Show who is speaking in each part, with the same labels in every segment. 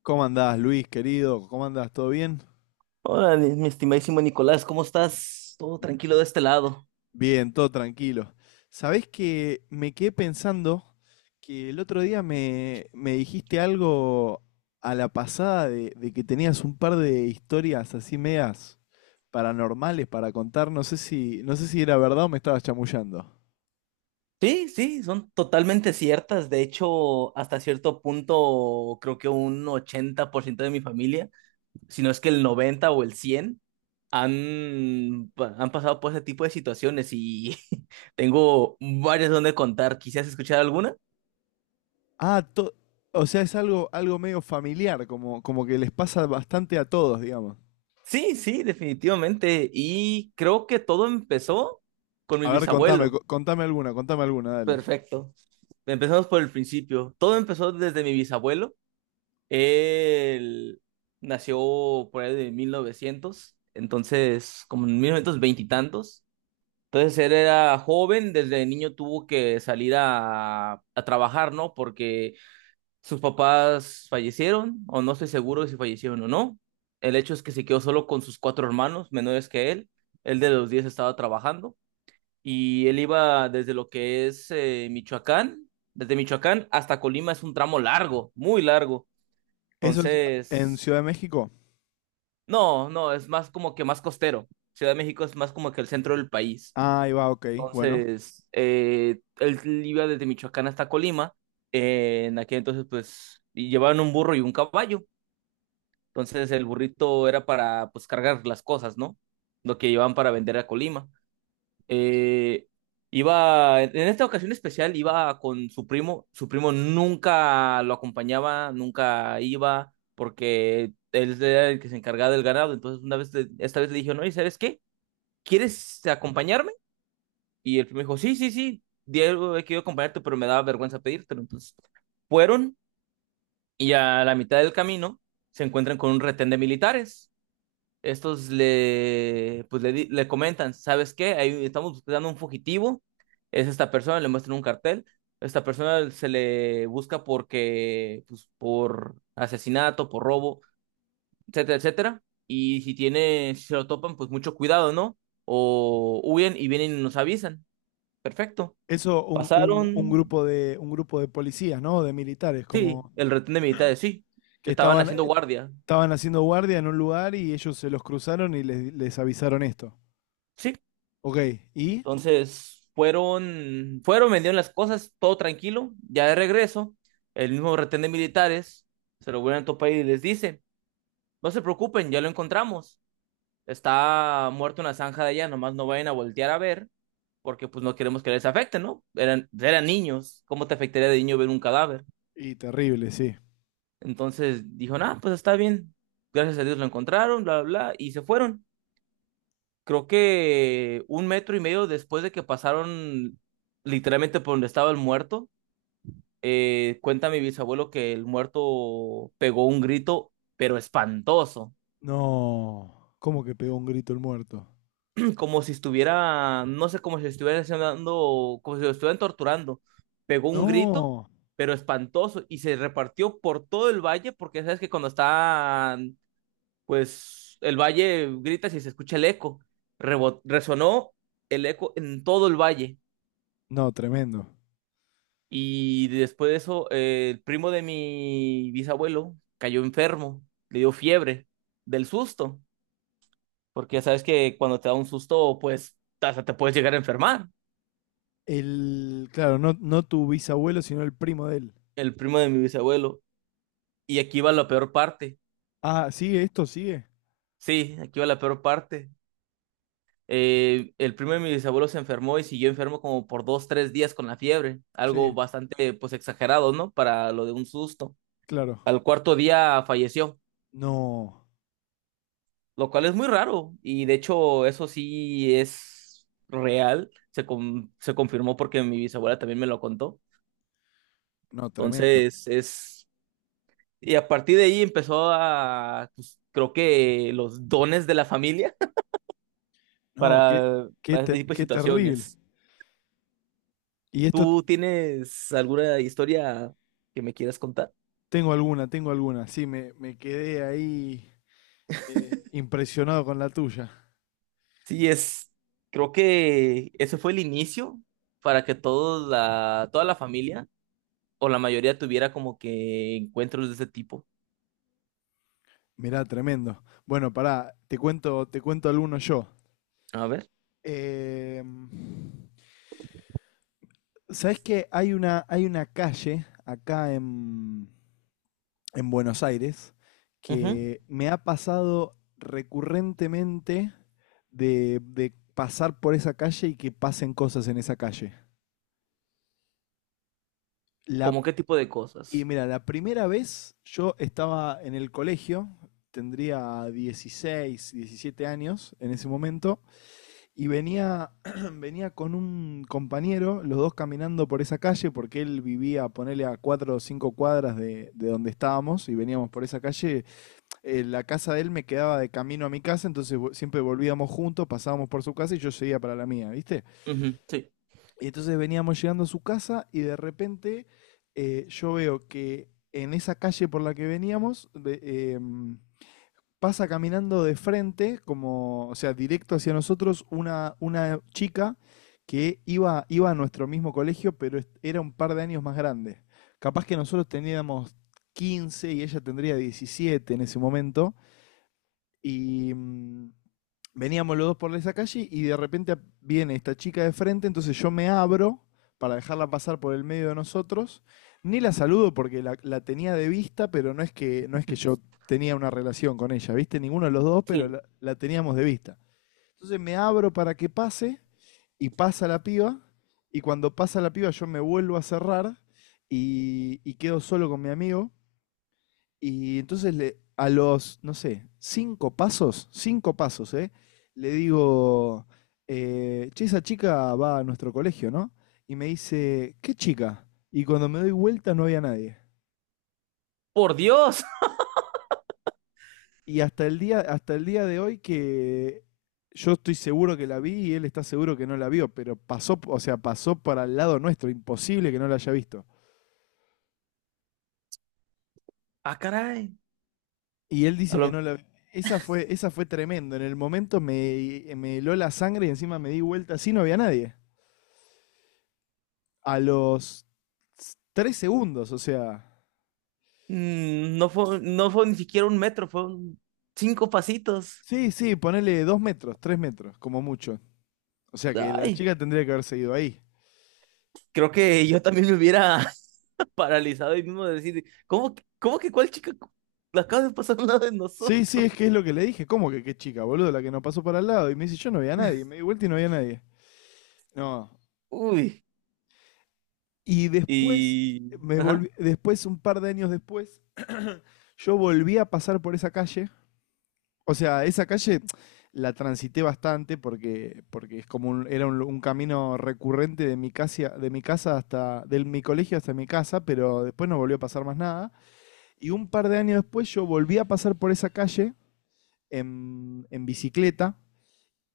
Speaker 1: ¿Cómo andás, Luis, querido? ¿Cómo andás? ¿Todo bien?
Speaker 2: Hola, mi estimadísimo Nicolás, ¿cómo estás? Todo tranquilo de este lado.
Speaker 1: Bien, todo tranquilo. Sabés que me quedé pensando que el otro día me dijiste algo a la pasada de que tenías un par de historias así medias paranormales para contar. No sé si, no sé si era verdad o me estabas chamullando.
Speaker 2: Sí, sí, son totalmente ciertas. De hecho, hasta cierto punto, creo que un 80% de mi familia, si no es que el 90 o el 100 han, han pasado por ese tipo de situaciones y tengo varias donde contar. ¿Quisieras escuchar alguna?
Speaker 1: Ah, to- o sea, es algo, algo medio familiar, como, como que les pasa bastante a todos, digamos.
Speaker 2: Sí, sí, definitivamente. Y creo que todo empezó con mi
Speaker 1: A ver, contame,
Speaker 2: bisabuelo.
Speaker 1: contame alguna, dale.
Speaker 2: Perfecto. Empezamos por el principio. Todo empezó desde mi bisabuelo. Él nació por ahí de 1900, entonces como en 1920 y tantos. Entonces él era joven, desde niño tuvo que salir a trabajar, ¿no? Porque sus papás fallecieron, o no estoy seguro de si fallecieron o no. El hecho es que se quedó solo con sus cuatro hermanos menores que él. Él de los 10 estaba trabajando, y él iba desde lo que es Michoacán, desde Michoacán hasta Colima es un tramo largo, muy largo.
Speaker 1: ¿Eso es en
Speaker 2: Entonces.
Speaker 1: Ciudad de México?
Speaker 2: No, no, es más como que más costero. Ciudad de México es más como que el centro del país.
Speaker 1: Ah, ahí va, ok. Bueno,
Speaker 2: Entonces, él iba desde Michoacán hasta Colima. En aquel entonces, pues, y llevaban un burro y un caballo. Entonces, el burrito era para, pues, cargar las cosas, ¿no? Lo que llevaban para vender a Colima. Eh, iba, en esta ocasión especial iba con su primo. Su primo nunca lo acompañaba, nunca iba, porque él era el que se encargaba del ganado. Entonces, una vez, esta vez le dije, no, ¿y sabes qué? ¿Quieres acompañarme? Y el primo dijo, sí, sí, sí, Diego, he querido acompañarte, pero me daba vergüenza pedírtelo. Entonces, fueron y a la mitad del camino se encuentran con un retén de militares. Estos le, pues le, di- le comentan, ¿sabes qué? Ahí estamos buscando un fugitivo, es esta persona, le muestran un cartel, esta persona se le busca porque, pues, por asesinato, por robo, etcétera, etcétera, y si se lo topan, pues mucho cuidado, ¿no? O huyen y vienen y nos avisan, perfecto.
Speaker 1: eso
Speaker 2: Pasaron,
Speaker 1: un grupo de policías, ¿no? De militares,
Speaker 2: sí,
Speaker 1: como
Speaker 2: el retén de militares, sí,
Speaker 1: que
Speaker 2: estaban
Speaker 1: estaban
Speaker 2: haciendo guardia,
Speaker 1: estaban haciendo guardia en un lugar y ellos se los cruzaron y, les avisaron esto.
Speaker 2: sí.
Speaker 1: Ok, ¿y?
Speaker 2: Entonces, fueron, vendieron las cosas, todo tranquilo. Ya de regreso, el mismo retén de militares se lo vuelven a topar y les dice, no se preocupen, ya lo encontramos. Está muerto en la zanja de allá, nomás no vayan a voltear a ver, porque pues no queremos que les afecte, ¿no? Eran niños, ¿cómo te afectaría de niño ver un cadáver?
Speaker 1: Y terrible, sí.
Speaker 2: Entonces dijo, nah, pues está bien. Gracias a Dios lo encontraron, bla, bla, bla, y se fueron. Creo que un metro y medio después de que pasaron literalmente por donde estaba el muerto. Cuenta mi bisabuelo que el muerto pegó un grito, pero espantoso.
Speaker 1: No, ¿cómo que pegó un grito el muerto?
Speaker 2: Como si estuviera, no sé, como si estuviera haciendo, como si lo estuvieran torturando. Pegó un grito,
Speaker 1: No,
Speaker 2: pero espantoso, y se repartió por todo el valle, porque sabes que cuando está, pues, el valle gritas y se escucha el eco. Resonó el eco en todo el valle.
Speaker 1: no, tremendo.
Speaker 2: Y después de eso, el primo de mi bisabuelo cayó enfermo, le dio fiebre del susto, porque ya sabes que cuando te da un susto, pues hasta te puedes llegar a enfermar.
Speaker 1: El, claro, no, no tu bisabuelo, sino el primo de él.
Speaker 2: El primo de mi bisabuelo. Y aquí va la peor parte.
Speaker 1: Ah, ¿sigue esto? ¿Sigue?
Speaker 2: Sí, aquí va la peor parte. El primo de mi bisabuelo se enfermó y siguió enfermo como por dos, tres días con la fiebre. Algo
Speaker 1: Sí,
Speaker 2: bastante, pues, exagerado, ¿no? Para lo de un susto.
Speaker 1: claro.
Speaker 2: Al cuarto día falleció,
Speaker 1: No,
Speaker 2: lo cual es muy raro. Y de hecho, eso sí es real. Se confirmó porque mi bisabuela también me lo contó.
Speaker 1: no, tremendo.
Speaker 2: Entonces, es. Y a partir de ahí empezó a, pues, creo que los dones de la familia
Speaker 1: No, qué,
Speaker 2: para, para este tipo de
Speaker 1: qué terrible.
Speaker 2: situaciones.
Speaker 1: Y esto
Speaker 2: ¿Tú tienes alguna historia que me quieras contar?
Speaker 1: tengo alguna, tengo alguna. Sí, me quedé ahí impresionado con la tuya.
Speaker 2: Sí, creo que ese fue el inicio para que toda la familia o la mayoría tuviera como que encuentros de ese tipo.
Speaker 1: Mirá, tremendo. Bueno, pará, te cuento alguno yo.
Speaker 2: A ver,
Speaker 1: Eh, ¿Sabés que hay una calle acá en Buenos Aires
Speaker 2: ujú.
Speaker 1: que me ha pasado recurrentemente de pasar por esa calle y que pasen cosas en esa calle? La
Speaker 2: ¿Cómo qué tipo de
Speaker 1: Y
Speaker 2: cosas?
Speaker 1: mira, la primera vez yo estaba en el colegio, tendría 16, 17 años en ese momento, y venía, venía con un compañero, los dos caminando por esa calle, porque él vivía, ponele a 4 o 5 cuadras de donde estábamos, y veníamos por esa calle. La casa de él me quedaba de camino a mi casa, entonces siempre volvíamos juntos, pasábamos por su casa y yo seguía para la mía, ¿viste?
Speaker 2: Ujú, sí.
Speaker 1: Y entonces veníamos llegando a su casa y de repente yo veo que en esa calle por la que veníamos pasa caminando de frente, como, o sea, directo hacia nosotros, una chica que iba, iba a nuestro mismo colegio, pero era un par de años más grande. Capaz que nosotros teníamos 15 y ella tendría 17 en ese momento. Y veníamos los dos por esa calle y de repente viene esta chica de frente, entonces yo me abro para dejarla pasar por el medio de nosotros. Ni la saludo porque la tenía de vista, pero no es que, no es que yo tenía una relación con ella, ¿viste? Ninguno de los dos, pero
Speaker 2: Sí.
Speaker 1: la teníamos de vista. Entonces me abro para que pase y pasa la piba y cuando pasa la piba yo me vuelvo a cerrar y quedo solo con mi amigo y entonces a los, no sé, cinco pasos, ¿eh? Le digo, che, esa chica va a nuestro colegio, ¿no? Y me dice, ¿qué chica? Y cuando me doy vuelta no había nadie.
Speaker 2: ¡Por Dios!
Speaker 1: Y hasta el día de hoy que yo estoy seguro que la vi y él está seguro que no la vio, pero pasó, o sea, pasó para el lado nuestro, imposible que no la haya visto.
Speaker 2: ¡Ah, caray!
Speaker 1: Y él
Speaker 2: A
Speaker 1: dice que
Speaker 2: lo-
Speaker 1: no la. Esa fue tremendo. En el momento me heló la sangre y encima me di vuelta así, no había nadie. A los tres segundos, o sea.
Speaker 2: mm, no fue, no fue ni siquiera un metro, fueron cinco pasitos.
Speaker 1: Sí, sí, ponele dos metros, tres metros, como mucho. O sea que la
Speaker 2: Ay,
Speaker 1: chica tendría que haber seguido ahí.
Speaker 2: creo
Speaker 1: Eh,
Speaker 2: que yo también me hubiera paralizado y mismo de decir, ¿cómo, cómo que cuál chica la acaba de pasar al lado de
Speaker 1: Sí, sí,
Speaker 2: nosotros?
Speaker 1: es que es lo que le dije. ¿Cómo que qué chica, boludo? La que no pasó para el lado. Y me dice, yo no veía a nadie. Me di vuelta y no había nadie. No.
Speaker 2: Uy,
Speaker 1: Y después,
Speaker 2: y.
Speaker 1: me
Speaker 2: Ajá,
Speaker 1: volví, después, un par de años después, yo volví a pasar por esa calle. O sea, esa calle la transité bastante porque, porque es como era un camino recurrente de mi casa hasta, del mi colegio hasta mi casa, pero después no volvió a pasar más nada. Y un par de años después yo volví a pasar por esa calle en bicicleta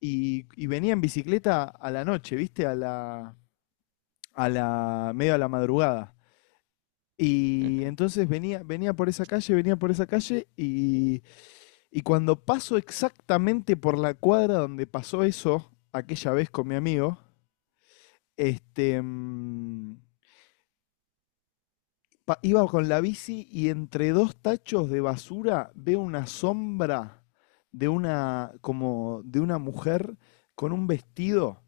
Speaker 1: y venía en bicicleta a la noche, ¿viste? A la, medio a la madrugada. Y entonces venía, venía por esa calle, venía por esa calle y Y cuando paso exactamente por la cuadra donde pasó eso, aquella vez con mi amigo, este, mm, iba con la bici y entre dos tachos de basura veo una sombra de una, como de una mujer con un vestido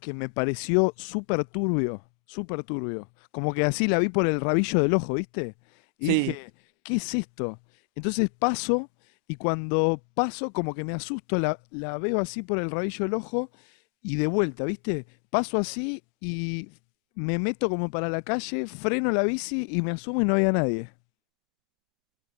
Speaker 1: que me pareció súper turbio, súper turbio. Como que así la vi por el rabillo del ojo, ¿viste? Y
Speaker 2: sí.
Speaker 1: dije, ¿qué es esto? Entonces paso y cuando paso como que me asusto, la veo así por el rabillo del ojo y de vuelta, ¿viste? Paso así y me meto como para la calle, freno la bici y me asumo y no había nadie.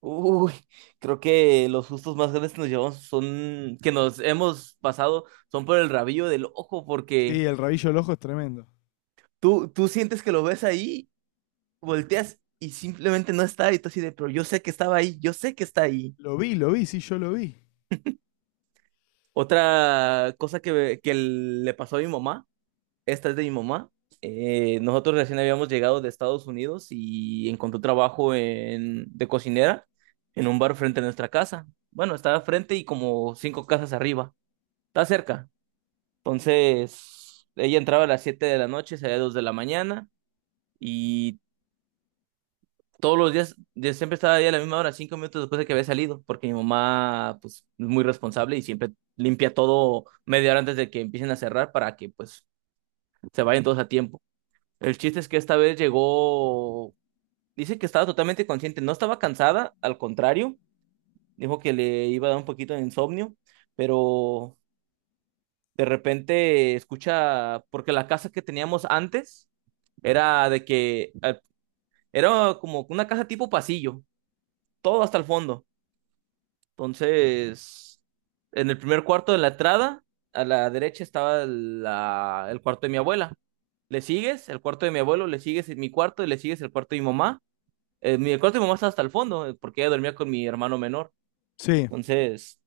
Speaker 2: Uy, creo que los sustos más grandes que nos llevamos son, que nos hemos pasado, son por el rabillo del ojo,
Speaker 1: Sí,
Speaker 2: porque
Speaker 1: el rabillo del ojo es tremendo.
Speaker 2: tú sientes que lo ves ahí, volteas y simplemente no está, y tú así de, pero yo sé que estaba ahí, yo sé que está ahí.
Speaker 1: Lo vi, sí, yo lo vi.
Speaker 2: Otra cosa que le pasó a mi mamá, esta es de mi mamá. Nosotros recién habíamos llegado de Estados Unidos y encontró trabajo de cocinera en un bar frente a nuestra casa. Bueno, estaba frente y como cinco casas arriba, está cerca. Entonces, ella entraba a las 7 de la noche, salía a 2 de la mañana, y todos los días, yo siempre estaba ahí a la misma hora, 5 minutos después de que había salido, porque mi mamá, pues, es muy responsable y siempre limpia todo media hora antes de que empiecen a cerrar para que, pues, se vayan todos a tiempo. El chiste es que esta vez llegó, dice que estaba totalmente consciente, no estaba cansada, al contrario, dijo que le iba a dar un poquito de insomnio, pero de repente escucha, porque la casa que teníamos antes era de que era como una casa tipo pasillo, todo hasta el fondo. Entonces, en el primer cuarto de la entrada, a la derecha estaba el cuarto de mi abuela. Le sigues el cuarto de mi abuelo, le sigues mi cuarto y le sigues el cuarto de mi mamá. El cuarto de mi mamá está hasta el fondo, porque ella dormía con mi hermano menor.
Speaker 1: Sí.
Speaker 2: Entonces,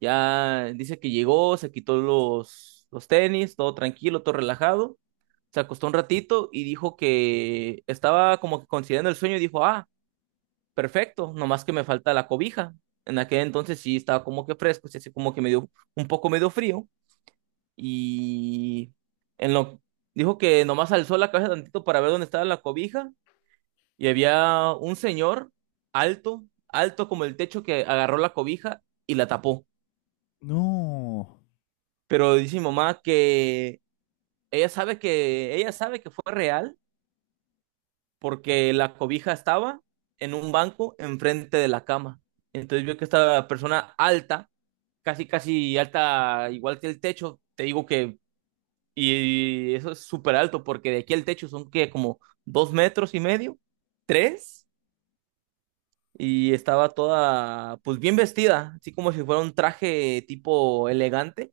Speaker 2: ya dice que llegó, se quitó los tenis, todo tranquilo, todo relajado. Se acostó un ratito y dijo que estaba como que considerando el sueño y dijo, ah, perfecto, nomás que me falta la cobija. En aquel entonces sí estaba como que fresco, sí, así como que me dio un poco medio frío, y en lo dijo que nomás alzó la cabeza tantito para ver dónde estaba la cobija y había un señor alto, alto como el techo que agarró la cobija y la tapó.
Speaker 1: No,
Speaker 2: Pero dice mi mamá que ella sabe que ella sabe que fue real porque la cobija estaba en un banco enfrente de la cama. Entonces vio que esta persona alta, casi, casi alta, igual que el techo, te digo que, y eso es súper alto, porque de aquí al techo son que como dos metros y medio, tres, y estaba toda, pues bien vestida, así como si fuera un traje tipo elegante.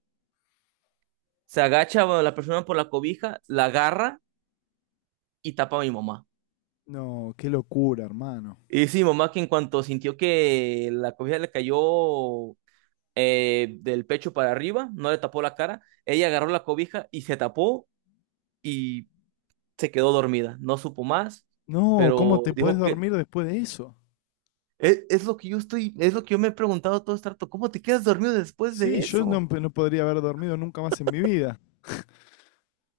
Speaker 2: Se agacha bueno, la persona por la cobija, la agarra y tapa a mi mamá.
Speaker 1: no, qué locura, hermano.
Speaker 2: Y dice mi mamá que en cuanto sintió que la cobija le cayó del pecho para arriba, no le tapó la cara. Ella agarró la cobija y se tapó y se quedó dormida. No supo más,
Speaker 1: No, ¿cómo
Speaker 2: pero
Speaker 1: te podés
Speaker 2: dijo que
Speaker 1: dormir después de eso?
Speaker 2: es lo que yo estoy, es lo que yo me he preguntado todo este rato, ¿cómo te quedas dormido después de
Speaker 1: Sí, yo no,
Speaker 2: eso?
Speaker 1: no podría haber dormido nunca más en mi vida.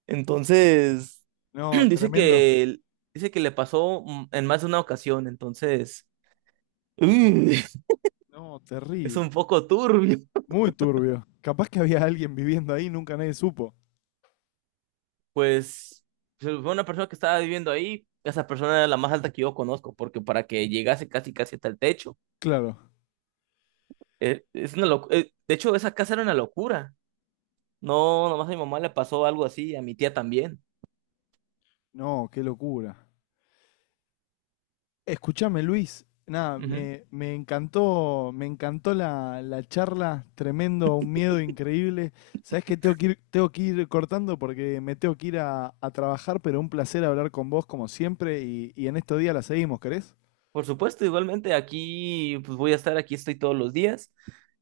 Speaker 2: Entonces,
Speaker 1: No,
Speaker 2: dice
Speaker 1: tremendo.
Speaker 2: que dice que le pasó en más de una ocasión, entonces mm,
Speaker 1: No,
Speaker 2: es
Speaker 1: terrible.
Speaker 2: un poco turbio.
Speaker 1: Muy turbio. Capaz que había alguien viviendo ahí, nunca nadie supo.
Speaker 2: Pues fue una persona que estaba viviendo ahí, esa persona era la más alta que yo conozco, porque para que llegase casi casi hasta el techo.
Speaker 1: Claro.
Speaker 2: Es una de hecho, esa casa era una locura. No, nomás a mi mamá le pasó algo así, a mi tía también.
Speaker 1: No, qué locura. Escúchame, Luis. Nada,
Speaker 2: Ujú.
Speaker 1: me, me encantó la charla, tremendo, un miedo increíble. Sabés que tengo que ir cortando porque me tengo que ir a trabajar, pero un placer hablar con vos como siempre y en estos días la seguimos, ¿querés?
Speaker 2: Por supuesto, igualmente aquí, pues voy a estar aquí, estoy todos los días.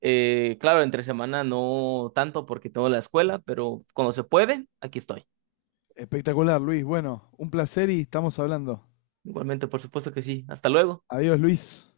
Speaker 2: Claro, entre semana no tanto porque tengo la escuela, pero cuando se puede, aquí estoy.
Speaker 1: Espectacular, Luis. Bueno, un placer y estamos hablando.
Speaker 2: Igualmente, por supuesto que sí. Hasta luego.
Speaker 1: Adiós, Luis.